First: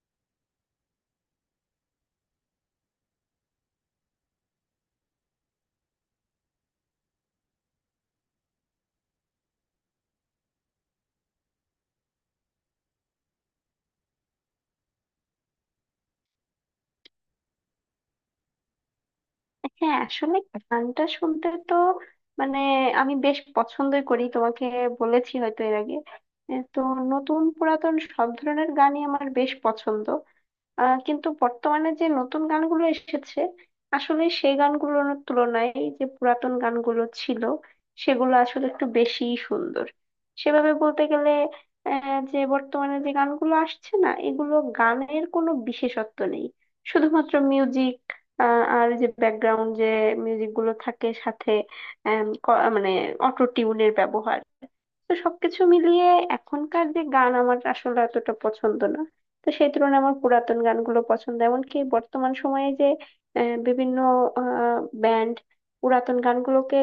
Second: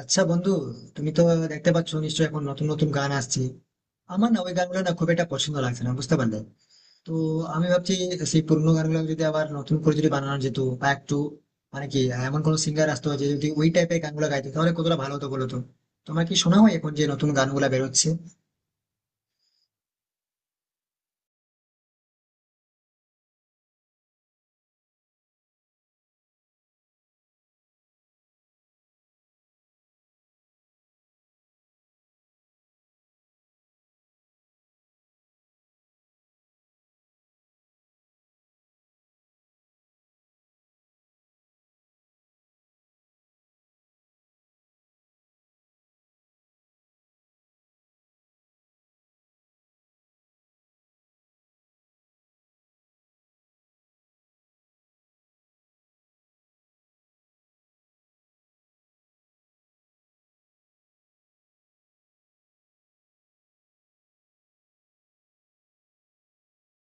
আচ্ছা বন্ধু, তুমি তো দেখতে পাচ্ছ নিশ্চয়ই এখন নতুন নতুন গান আসছে। আমার না ওই গানগুলো না খুব একটা পছন্দ লাগছে না, বুঝতে পারলে? তো আমি ভাবছি সেই পুরোনো গানগুলো যদি আবার নতুন করে যদি বানানো যেত, বা একটু মানে কি এমন কোনো সিঙ্গার আসতো যে যদি ওই টাইপের গানগুলো গাইতো, তাহলে কতটা ভালো হতো বলো তো। তোমার কি শোনা হয় এখন যে নতুন গানগুলো বেরোচ্ছে? হ্যাঁ, আসলে গানটা শুনতে তো মানে আমি বেশ পছন্দই করি। তোমাকে বলেছি হয়তো এর আগে, এ তো নতুন পুরাতন সব ধরনের গানই আমার বেশ পছন্দ। কিন্তু বর্তমানে যে নতুন গানগুলো এসেছে, আসলে সেই গানগুলোর তুলনায় যে পুরাতন গানগুলো ছিল, সেগুলো আসলে একটু বেশি সুন্দর। সেভাবে বলতে গেলে, যে বর্তমানে যে গানগুলো আসছে না, এগুলো গানের কোনো বিশেষত্ব নেই। শুধুমাত্র মিউজিক আর যে ব্যাকগ্রাউন্ড যে মিউজিক গুলো থাকে সাথে, মানে অটো টিউনের ব্যবহার, তো সবকিছু মিলিয়ে এখনকার যে গান আমার আসলে এতটা পছন্দ না। তো সেই তুলনায় আমার পুরাতন গানগুলো পছন্দ। এমনকি বর্তমান সময়ে যে বিভিন্ন ব্যান্ড পুরাতন গানগুলোকে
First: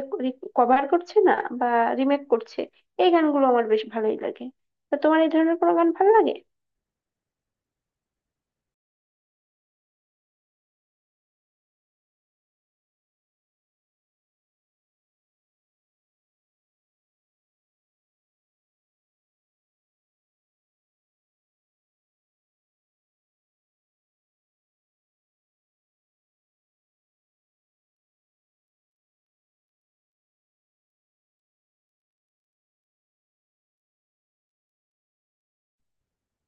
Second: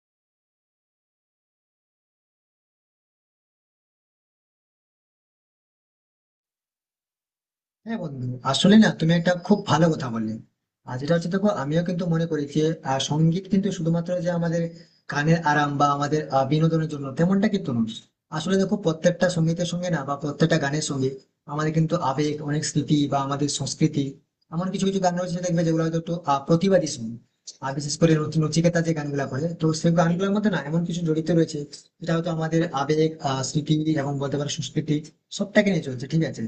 কভার করছে না বা রিমেক করছে, এই গানগুলো আমার বেশ ভালোই লাগে। তো তোমার এই ধরনের কোনো গান ভালো লাগে? হ্যাঁ বন্ধু, আসলে না তুমি একটা খুব ভালো কথা বললে। আর যেটা হচ্ছে দেখো, আমিও কিন্তু মনে করি যে সঙ্গীত কিন্তু শুধুমাত্র যে আমাদের কানের আরাম বা আমাদের বিনোদনের জন্য তেমনটা কিন্তু নয়। আসলে দেখো, প্রত্যেকটা সঙ্গীতের সঙ্গে না, বা প্রত্যেকটা গানের সঙ্গে আমাদের কিন্তু আবেগ, অনেক স্মৃতি, বা আমাদের সংস্কৃতি। এমন কিছু কিছু গান রয়েছে দেখবে, যেগুলো হয়তো একটু প্রতিবাদী সঙ্গীত। আর বিশেষ করে নচিকেতা যে গানগুলা করে, তো সেই গানগুলোর মধ্যে না এমন কিছু জড়িত রয়েছে যেটা হয়তো আমাদের আবেগ, স্মৃতি এবং বলতে পারো সংস্কৃতি সবটাকে নিয়ে চলছে, ঠিক আছে?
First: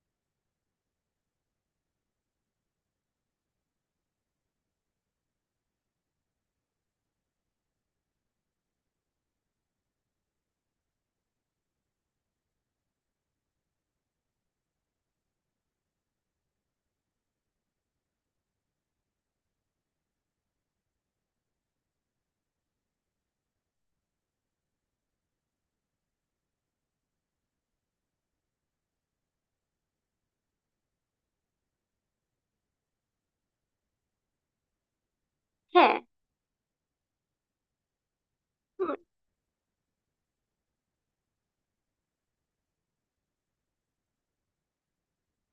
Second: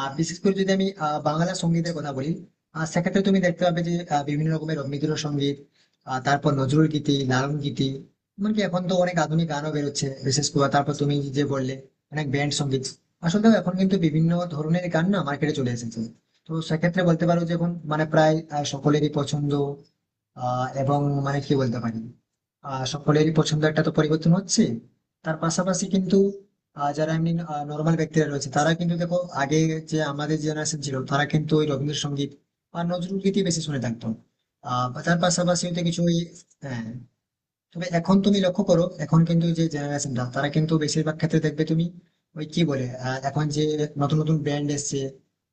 বিশেষ করে যদি আমি বাংলা সঙ্গীতের কথা বলি, সেক্ষেত্রে তুমি দেখতে পাবে যে বিভিন্ন রকমের রবীন্দ্রসঙ্গীত, তারপর নজরুল গীতি, লালন গীতি, এমনকি এখন তো অনেক আধুনিক গানও বেরোচ্ছে। বিশেষ করে তারপর তুমি যে বললে অনেক ব্যান্ড সঙ্গীত। আসলে দেখো, এখন কিন্তু বিভিন্ন ধরনের গান না মার্কেটে চলে এসেছে। তো সেক্ষেত্রে বলতে পারো যে এখন মানে প্রায় সকলেরই পছন্দ এবং মানে কি বলতে পারি, সকলেরই পছন্দ একটা তো পরিবর্তন হচ্ছে। তার পাশাপাশি কিন্তু যারা এমনি নর্মাল ব্যক্তিরা রয়েছে, তারা কিন্তু দেখো আগে, যে আমাদের জেনারেশন ছিল, তারা কিন্তু ওই রবীন্দ্রসঙ্গীত বা নজরুল গীতি বেশি শুনে থাকতো। আহ তার পাশাপাশি হয়তো হ্যাঁ। কিছু ওই হ্যাঁ। তবে এখন তুমি লক্ষ্য করো, উম, এখন কিন্তু যে জেনারেশনটা তারা কিন্তু বেশিরভাগ ক্ষেত্রে দেখবে তুমি ওই কি বলে, এখন যে নতুন নতুন ব্র্যান্ড এসছে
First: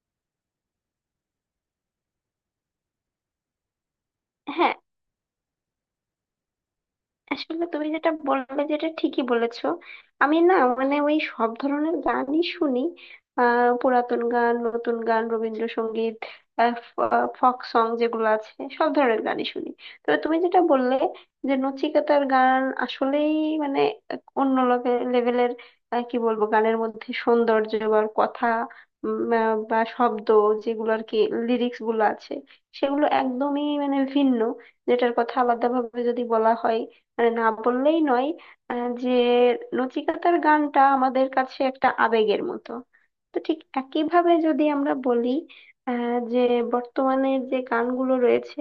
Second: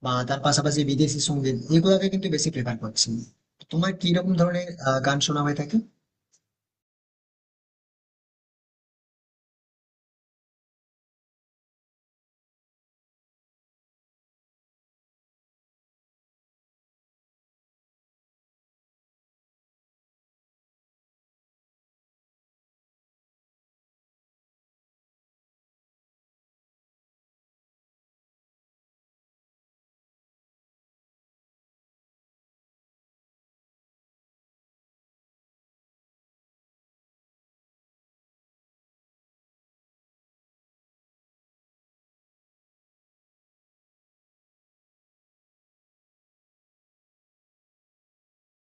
বা তার পাশাপাশি বিদেশি সঙ্গীত, এগুলোকে কিন্তু বেশি প্রেফার করছে। তোমার কি রকম ধরনের হ্যাঁ, গান শোনা হয়ে থাকে? আসলে তুমি যেটা বললে যেটা ঠিকই বলেছো। আমি না, ওই সব ধরনের গানই শুনি। আহ পুরাতন গান, নতুন গান, রবীন্দ্রসঙ্গীত, ফক সং যেগুলো আছে, সব ধরনের গানই শুনি। তবে তুমি যেটা বললে যে নচিকেতার গান আসলেই মানে এক অন্য লেভেলের। কি বলবো, গানের মধ্যে সৌন্দর্য বা কথা বা শব্দ যেগুলো আর কি লিরিক্স গুলো আছে, সেগুলো একদমই মানে ভিন্ন। যেটার কথা আলাদাভাবে যদি বলা হয়, না বললেই নয়। যে নচিকাতার গানটা আমাদের কাছে একটা আবেগের মতো। তো ঠিক একইভাবে যদি আমরা বলি, যে বর্তমানে যে গানগুলো রয়েছে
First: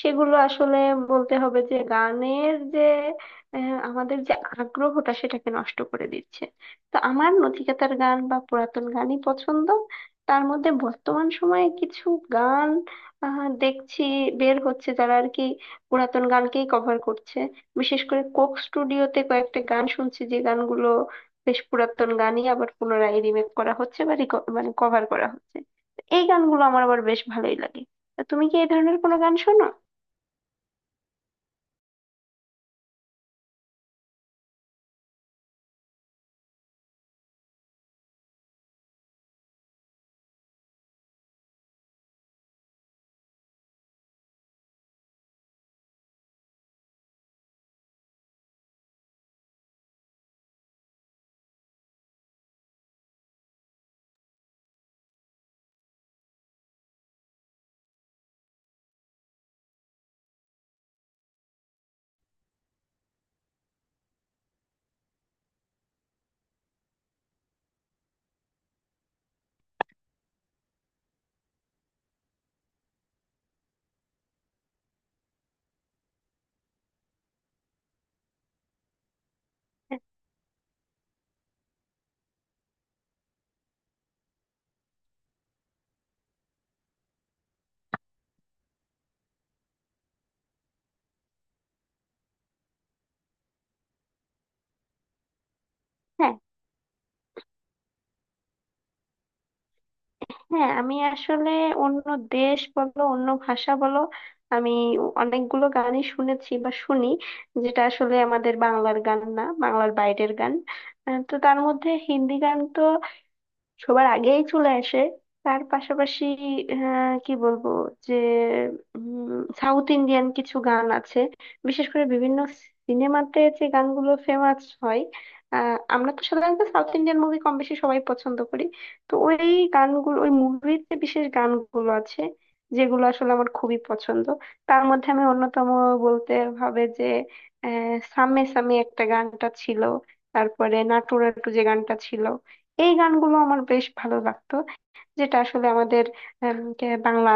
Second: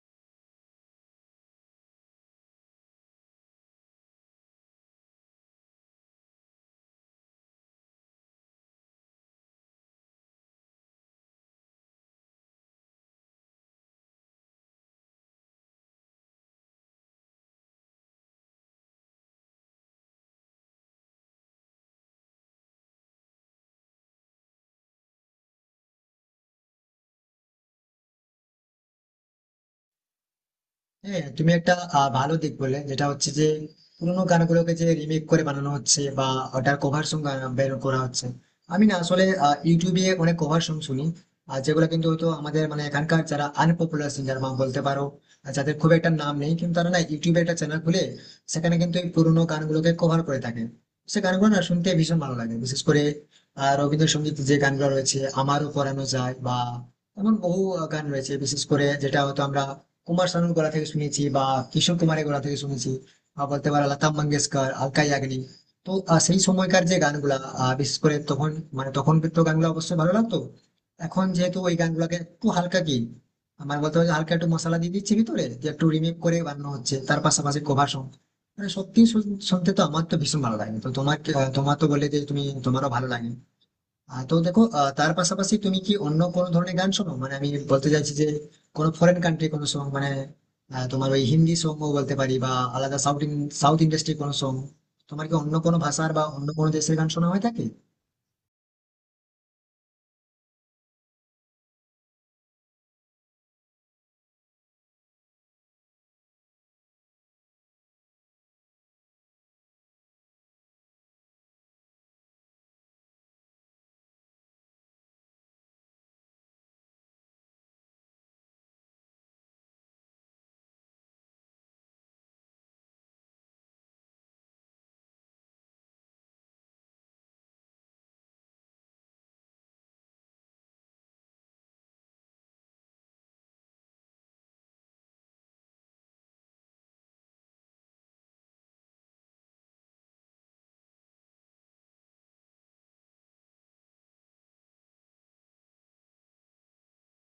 সেগুলো আসলে বলতে হবে যে গানের যে আমাদের যে আগ্রহটা সেটাকে নষ্ট করে দিচ্ছে। তো আমার নচিকাতার গান বা পুরাতন গানই পছন্দ। তার মধ্যে বর্তমান সময়ে কিছু গান দেখছি বের হচ্ছে যারা আর কি পুরাতন গানকেই কভার করছে। বিশেষ করে কোক স্টুডিওতে কয়েকটা গান শুনছি যে গানগুলো বেশ পুরাতন গানই আবার পুনরায় রিমেক করা হচ্ছে বা মানে কভার করা হচ্ছে। তো এই গানগুলো আমার আবার বেশ ভালোই লাগে। তা তুমি কি এই ধরনের কোনো গান শোনো? হ্যাঁ, তুমি একটা ভালো দিক বললে, যেটা হচ্ছে যে পুরোনো গানগুলোকে যে রিমেক করে বানানো হচ্ছে বা ওটার কভার সং বের করা হচ্ছে। আমি না আসলে ইউটিউবে অনেক কভার সং শুনি। আর যেগুলো কিন্তু হয়তো আমাদের মানে এখানকার যারা আনপপুলার সিঙ্গার বা বলতে পারো আর যাদের খুব একটা নাম নেই, কিন্তু তারা না ইউটিউবে একটা চ্যানেল খুলে সেখানে কিন্তু এই পুরোনো গানগুলোকে কভার করে থাকে। সে গানগুলো না শুনতে ভীষণ ভালো লাগে। বিশেষ করে রবীন্দ্রসঙ্গীত যে গানগুলো রয়েছে, আমারও পড়ানো যায় বা এমন বহু গান রয়েছে বিশেষ করে, যেটা হয়তো আমরা কুমার শানুর গলা থেকে শুনেছি বা কিশোর কুমারের গলা থেকে শুনেছি, বা বলতে পারো লতা মঙ্গেশকর, আলকা ইয়াগনিক। তো সেই সময়কার যে গানগুলা বিশেষ করে তখন, মানে তখন তো গানগুলো অবশ্যই ভালো লাগতো। এখন যেহেতু ওই গানগুলোকে একটু হালকা কি, আমার বলতে হবে যে হালকা একটু মশলা দিয়ে দিচ্ছে ভিতরে, যে একটু রিমেক করে বানানো হচ্ছে তার পাশাপাশি কভার সং, মানে সত্যি শুনতে তো আমার তো ভীষণ ভালো লাগে। তো তোমার তোমার তো বলে যে তুমি, তোমারও ভালো লাগে। তো দেখো, তার পাশাপাশি তুমি কি অন্য কোন ধরনের গান শোনো? মানে আমি বলতে চাইছি যে কোনো ফরেন কান্ট্রি কোনো সং, মানে তোমার ওই হিন্দি সং বলতে পারি বা আলাদা সাউথ, সাউথ ইন্ডাস্ট্রি কোনো সং, তোমার কি অন্য কোনো ভাষার বা হ্যাঁ। অন্য কোনো দেশের গান শোনা হয়ে থাকে? হ্যাঁ, আমি আসলে অন্য দেশ বলো অন্য ভাষা বলো, আমি অনেকগুলো গানই শুনেছি বা শুনি, যেটা আসলে আমাদের বাংলার গান না, বাংলার বাইরের গান। তো তার মধ্যে হিন্দি গান তো সবার আগেই চলে আসে। তার পাশাপাশি কি বলবো, যে সাউথ ইন্ডিয়ান কিছু গান আছে, বিশেষ করে বিভিন্ন সিনেমাতে যে গানগুলো ফেমাস হয়। আমরা তো সাধারণত সাউথ ইন্ডিয়ান মুভি কম বেশি সবাই পছন্দ করি। তো ওই গানগুলো, ওই মুভির যে বিশেষ গানগুলো আছে, যেগুলো আসলে আমার খুবই পছন্দ। তার মধ্যে আমি অন্যতম বলতে হবে যে সামে সামে একটা গানটা ছিল, তারপরে নাটু নাটু যে গানটা ছিল, এই গানগুলো আমার বেশ ভালো লাগতো। যেটা আসলে আমাদের বাংলা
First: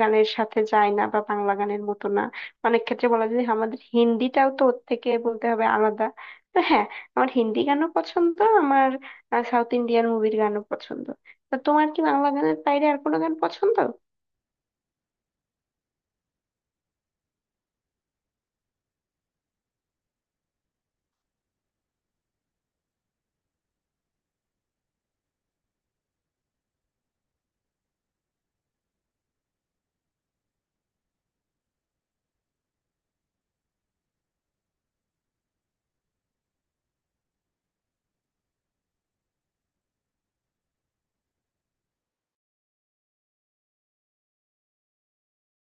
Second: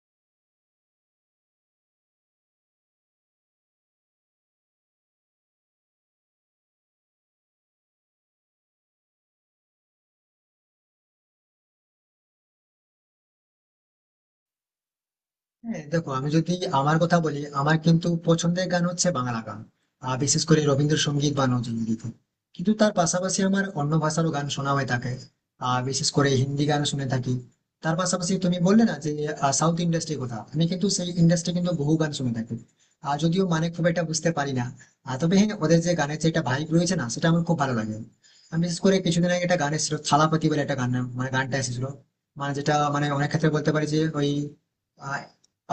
গানের সাথে যায় না বা বাংলা গানের মতো না। অনেক ক্ষেত্রে বলা যায় যে আমাদের হিন্দিটাও তো ওর থেকে বলতে হবে আলাদা। তো হ্যাঁ, আমার হিন্দি গানও পছন্দ, আমার সাউথ ইন্ডিয়ান মুভির গানও পছন্দ। তো তোমার কি বাংলা গানের বাইরে আর কোনো গান পছন্দ? হ্যাঁ দেখো, আমি যদি আমার কথা বলি, আমার কিন্তু পছন্দের গান হচ্ছে বাংলা গান। আর বিশেষ করে রবীন্দ্রসঙ্গীত বা নজরুল গীতি। কিন্তু তার পাশাপাশি আমার অন্য ভাষারও গান শোনা হয়ে থাকে। আর বিশেষ করে হিন্দি গান শুনে থাকি। তার পাশাপাশি তুমি বললে না যে সাউথ ইন্ডাস্ট্রির কথা, আমি কিন্তু সেই ইন্ডাস্ট্রি কিন্তু বহু গান শুনে থাকি। আর যদিও মানে খুব একটা বুঝতে পারি না, আর তবে হ্যাঁ, ওদের যে গানের যে একটা ভাইব রয়েছে না, সেটা আমার খুব ভালো লাগে। আমি বিশেষ করে কিছুদিন আগে একটা গান এসেছিল, থালাপতি বলে একটা গান, মানে গানটা এসেছিল, মানে যেটা মানে অনেক ক্ষেত্রে বলতে পারি যে ওই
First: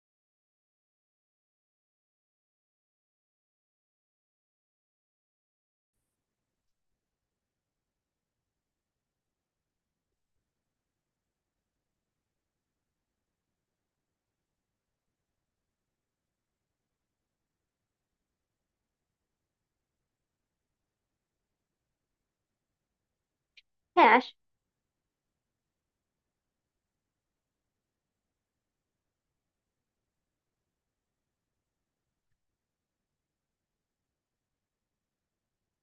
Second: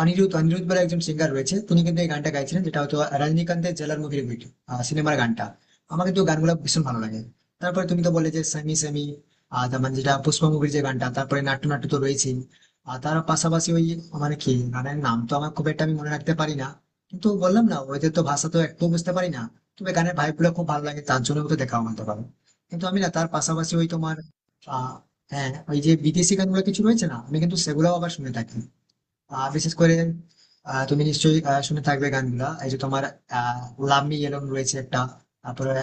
অনিরুদ্ধ অনিরুদ্ধ বলে একজন সিঙ্গার রয়েছে, তিনি কিন্তু এই গানটা গাইছিলেন, যেটা হয়তো রজনীকান্তের জেলার মুখের ভিডিও সিনেমার গানটা। আমার কিন্তু গানগুলো ভীষণ ভালো লাগে। তারপরে তুমি তো বললে যে সেমি সেমি, আর তার মানে যেটা পুষ্পা মুভির যে গানটা, তারপরে নাট্য নাট্য তো রয়েছেই। আর তার পাশাপাশি ওই, মানে কি গানের নাম তো আমার খুব একটা আমি মনে রাখতে পারি না, কিন্তু বললাম না ওদের তো ভাষা তো একটু বুঝতে পারি না। তবে গানের ভাইব গুলো খুব ভালো লাগে, তার জন্য তো দেখা হতে পারে। কিন্তু আমি না তার পাশাপাশি ওই হ্যাঁ তোমার আস- আহ, হ্যাঁ ওই যে বিদেশি গানগুলো কিছু রয়েছে না, আমি কিন্তু সেগুলোও আবার শুনে থাকি। বিশেষ করে তুমি নিশ্চয়ই শুনে থাকবে, গানগুলা এই যে তোমার লাভ মি ইয়েলোন রয়েছে একটা, তারপরে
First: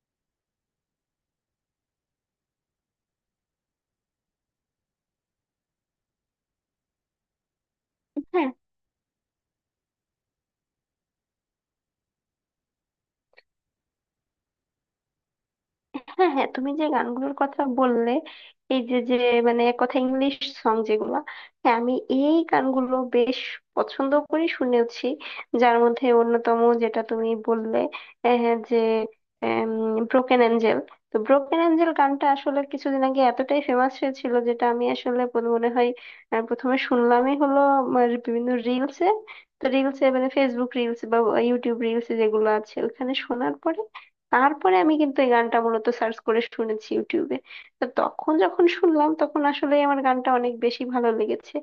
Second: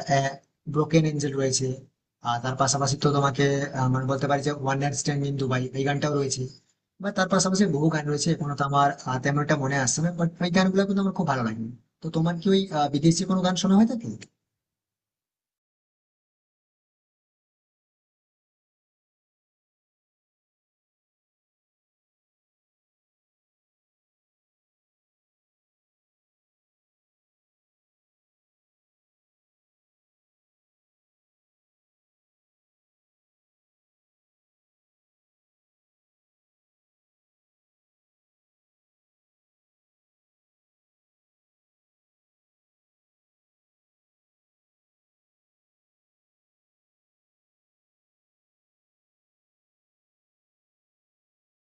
ব্রোকেন এঞ্জেল রয়েছে। আর তার পাশাপাশি তো তোমাকে মানে বলতে পারি যে one night stand in Dubai, এই গানটাও রয়েছে। বা তার পাশাপাশি বহু গান রয়েছে, হ্যাঁ। এখনো তো আমার তেমন একটা মনে আসছে না, বাট ওই গানগুলো কিন্তু আমার খুব ভালো লাগে। তো তোমার কি ওই বিদেশি কোনো গান শোনা হয়ে থাকে? হ্যাঁ, হ্যাঁ, তুমি যে গানগুলোর কথা বললে, এই যে যে এক কথা ইংলিশ সং যেগুলো, হ্যাঁ আমি এই গানগুলো বেশ পছন্দ করি, শুনেওছি। যার মধ্যে অন্যতম যেটা তুমি বললে আহ, যে ব্রোকেন অ্যাঞ্জেল। তো ব্রোকেন অ্যাঞ্জেল গানটা আসলে কিছুদিন আগে এতটাই ফেমাস হয়েছিল, যেটা আমি আসলে মনে হয় প্রথমে শুনলামই হলো আমার বিভিন্ন রিলসে। তো রিলসে মানে ফেসবুক রিলস বা ইউটিউব রিলস যেগুলো আছে ওখানে শোনার পরে, তারপরে আমি কিন্তু এই গানটা মূলত সার্চ করে শুনেছি ইউটিউবে। তো তখন যখন শুনলাম তখন আসলে আমার গানটা অনেক বেশি ভালো লেগেছে।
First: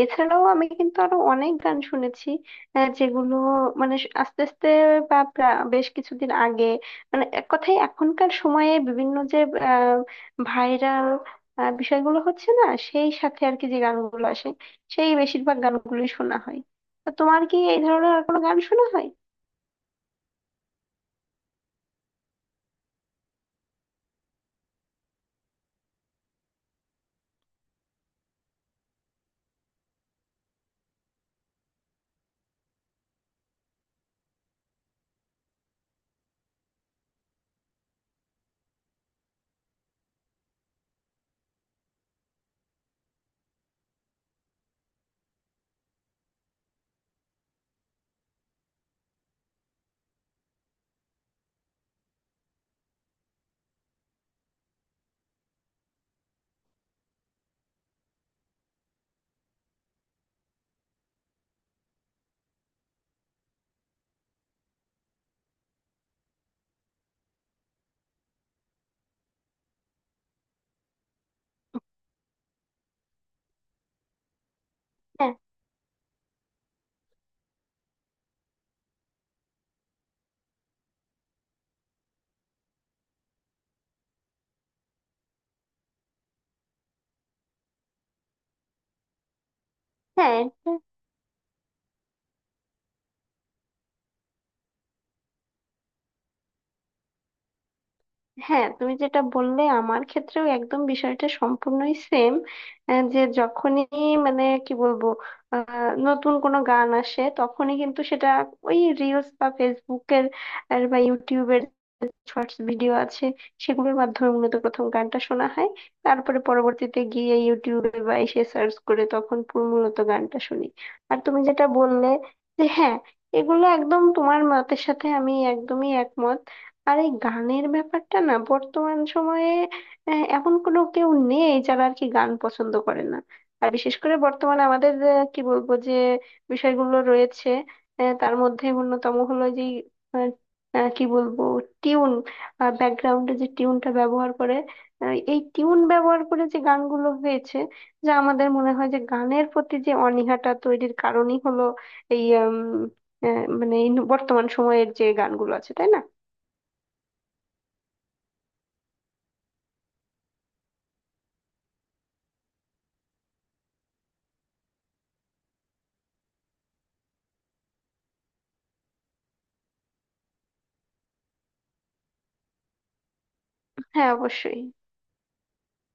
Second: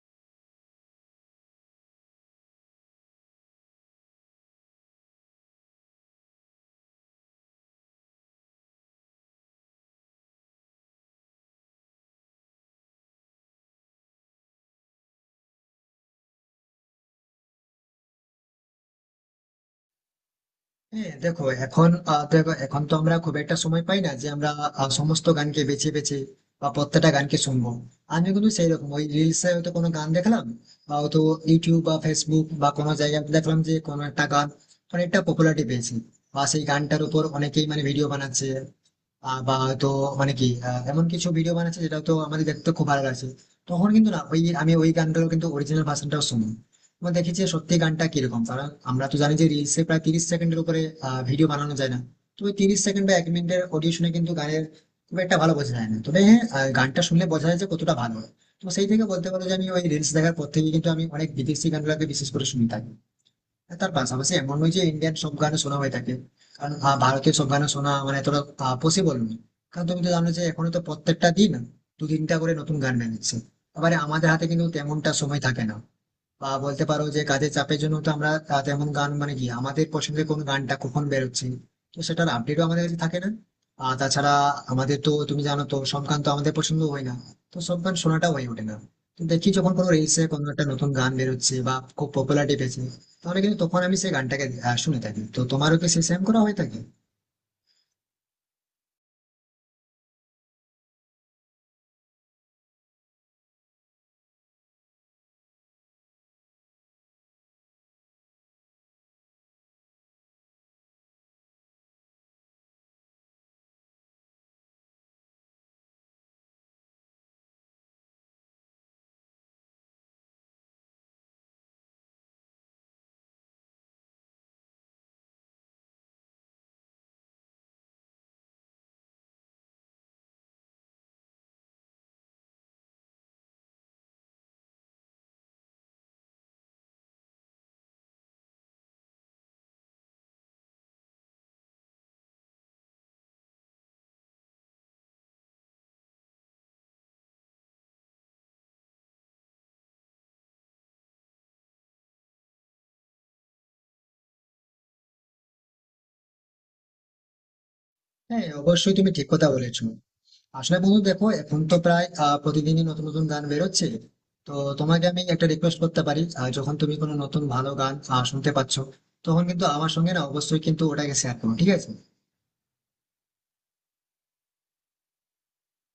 এছাড়াও আমি কিন্তু আরো অনেক গান শুনেছি, যেগুলো আস্তে আস্তে বা বেশ কিছুদিন আগে, মানে এক কথায় এখনকার সময়ে বিভিন্ন যে ভাইরাল বিষয়গুলো হচ্ছে না, সেই সাথে আর কি যে গানগুলো আসে, সেই বেশিরভাগ গানগুলোই শোনা হয়। তো তোমার কি এই ধরনের আর কোনো গান শোনা হয়? হ্যাঁ দেখো, এখন দেখো এখন তো আমরা খুব একটা সময় পাই না যে আমরা সমস্ত গানকে বেছে বেছে বা প্রত্যেকটা গানকে শুনবো। আমি কিন্তু সেই রকম ওই রিলসে হয়তো কোনো গান দেখলাম, বা হয়তো ইউটিউব বা ফেসবুক বা কোনো জায়গায় দেখলাম যে কোনো একটা গান অনেকটা পপুলারিটি পেয়েছে, বা সেই গানটার উপর অনেকেই মানে ভিডিও বানাচ্ছে, বা হয়তো মানে কি এমন কিছু ভিডিও বানাচ্ছে যেটা তো আমাদের দেখতে খুব ভালো লাগছে। তখন কিন্তু না ওই আমি ওই গানটারও কিন্তু অরিজিনাল ভার্সনটাও শুনি এবং দেখেছি সত্যি গানটা কিরকম। কারণ আমরা তো জানি যে রিলসে প্রায় 30 সেকেন্ডের উপরে ভিডিও বানানো যায় না। তো ওই 30 সেকেন্ড বা 1 মিনিটের অডিও শুনে কিন্তু গানের খুব একটা ভালো বোঝা যায় না। তবে হ্যাঁ, গানটা শুনলে বোঝা যায় যে কতটা ভালো হয়। তো সেই থেকে বলতে পারো যে আমি ওই রিলস দেখার পর থেকে কিন্তু আমি অনেক বিদেশি গানগুলোকে বিশেষ করে শুনে থাকি। তার পাশাপাশি এমন নয় যে ইন্ডিয়ান সব গান শোনা হয়ে থাকে, কারণ ভারতীয় সব গান শোনা মানে এতটা পসিবল নয়। কারণ তুমি তো জানো যে এখনো তো প্রত্যেকটা দিন দু তিনটা করে নতুন গান বেরোচ্ছে, আবার আমাদের হাতে কিন্তু তেমনটা হ্যাঁ। সময় থাকে না। বা বলতে পারো যে কাজের চাপের জন্য তো আমরা তেমন গান মানে কি, আমাদের পছন্দের কোন গানটা কখন বেরোচ্ছে, তো সেটার আপডেটও আমাদের কাছে থাকে না। আর তাছাড়া আমাদের তো তুমি জানো তো সব গান তো আমাদের পছন্দ হয় না, তো সব গান শোনাটা হয়ে ওঠে না। তো দেখি যখন কোনো রিলসে হ্যাঁ কোনো একটা নতুন গান বেরোচ্ছে বা খুব পপুলারিটি পেয়েছে, তাহলে কিন্তু তখন আমি সেই গানটাকে শুনে থাকি। তো তোমারও কি সেই সেম করা হয়ে থাকে? হ্যাঁ, তুমি যেটা বললে আমার ক্ষেত্রেও একদম বিষয়টা সম্পূর্ণই সেম। যে যখনই মানে কি বলবো নতুন কোনো গান আসে তখনই কিন্তু সেটা ওই রিলস বা ফেসবুকের আর বা ইউটিউবের শর্টস ভিডিও আছে, সেগুলোর মাধ্যমে মূলত প্রথম গানটা শোনা হয়। তারপরে পরবর্তীতে গিয়ে ইউটিউবে বা এসে সার্চ করে তখন পুরো মূলত গানটা শুনি। আর তুমি যেটা বললে যে হ্যাঁ, এগুলো একদম তোমার মতের সাথে আমি একদমই একমত। আর এই গানের ব্যাপারটা না বর্তমান সময়ে এমন কোনো কেউ নেই যারা আর কি গান পছন্দ করে না। আর বিশেষ করে বর্তমানে আমাদের আহ, কি বলবো যে বিষয়গুলো রয়েছে, তার মধ্যে অন্যতম হলো যে আহ, কি বলবো টিউন, ব্যাকগ্রাউন্ডে যে টিউনটা ব্যবহার করে, এই টিউন ব্যবহার করে যে গানগুলো হয়েছে, যা আমাদের মনে হয় যে গানের প্রতি যে অনীহাটা তৈরির কারণই হলো এই মানে এই বর্তমান সময়ের যে গানগুলো আছে, তাই না? হ্যাঁ অবশ্যই, তুমি ঠিক কথা বলেছো। আসলে বন্ধু দেখো, এখন তো প্রায় প্রতিদিনই নতুন নতুন গান বেরোচ্ছে। তো তোমাকে আমি একটা রিকোয়েস্ট করতে পারি, যখন তুমি কোনো নতুন ভালো গান শুনতে পাচ্ছ, তখন কিন্তু আমার সঙ্গে না অবশ্যই কিন্তু ওটাকে শেয়ার করো, ঠিক আছে? হ্যাঁ, অবশ্যই।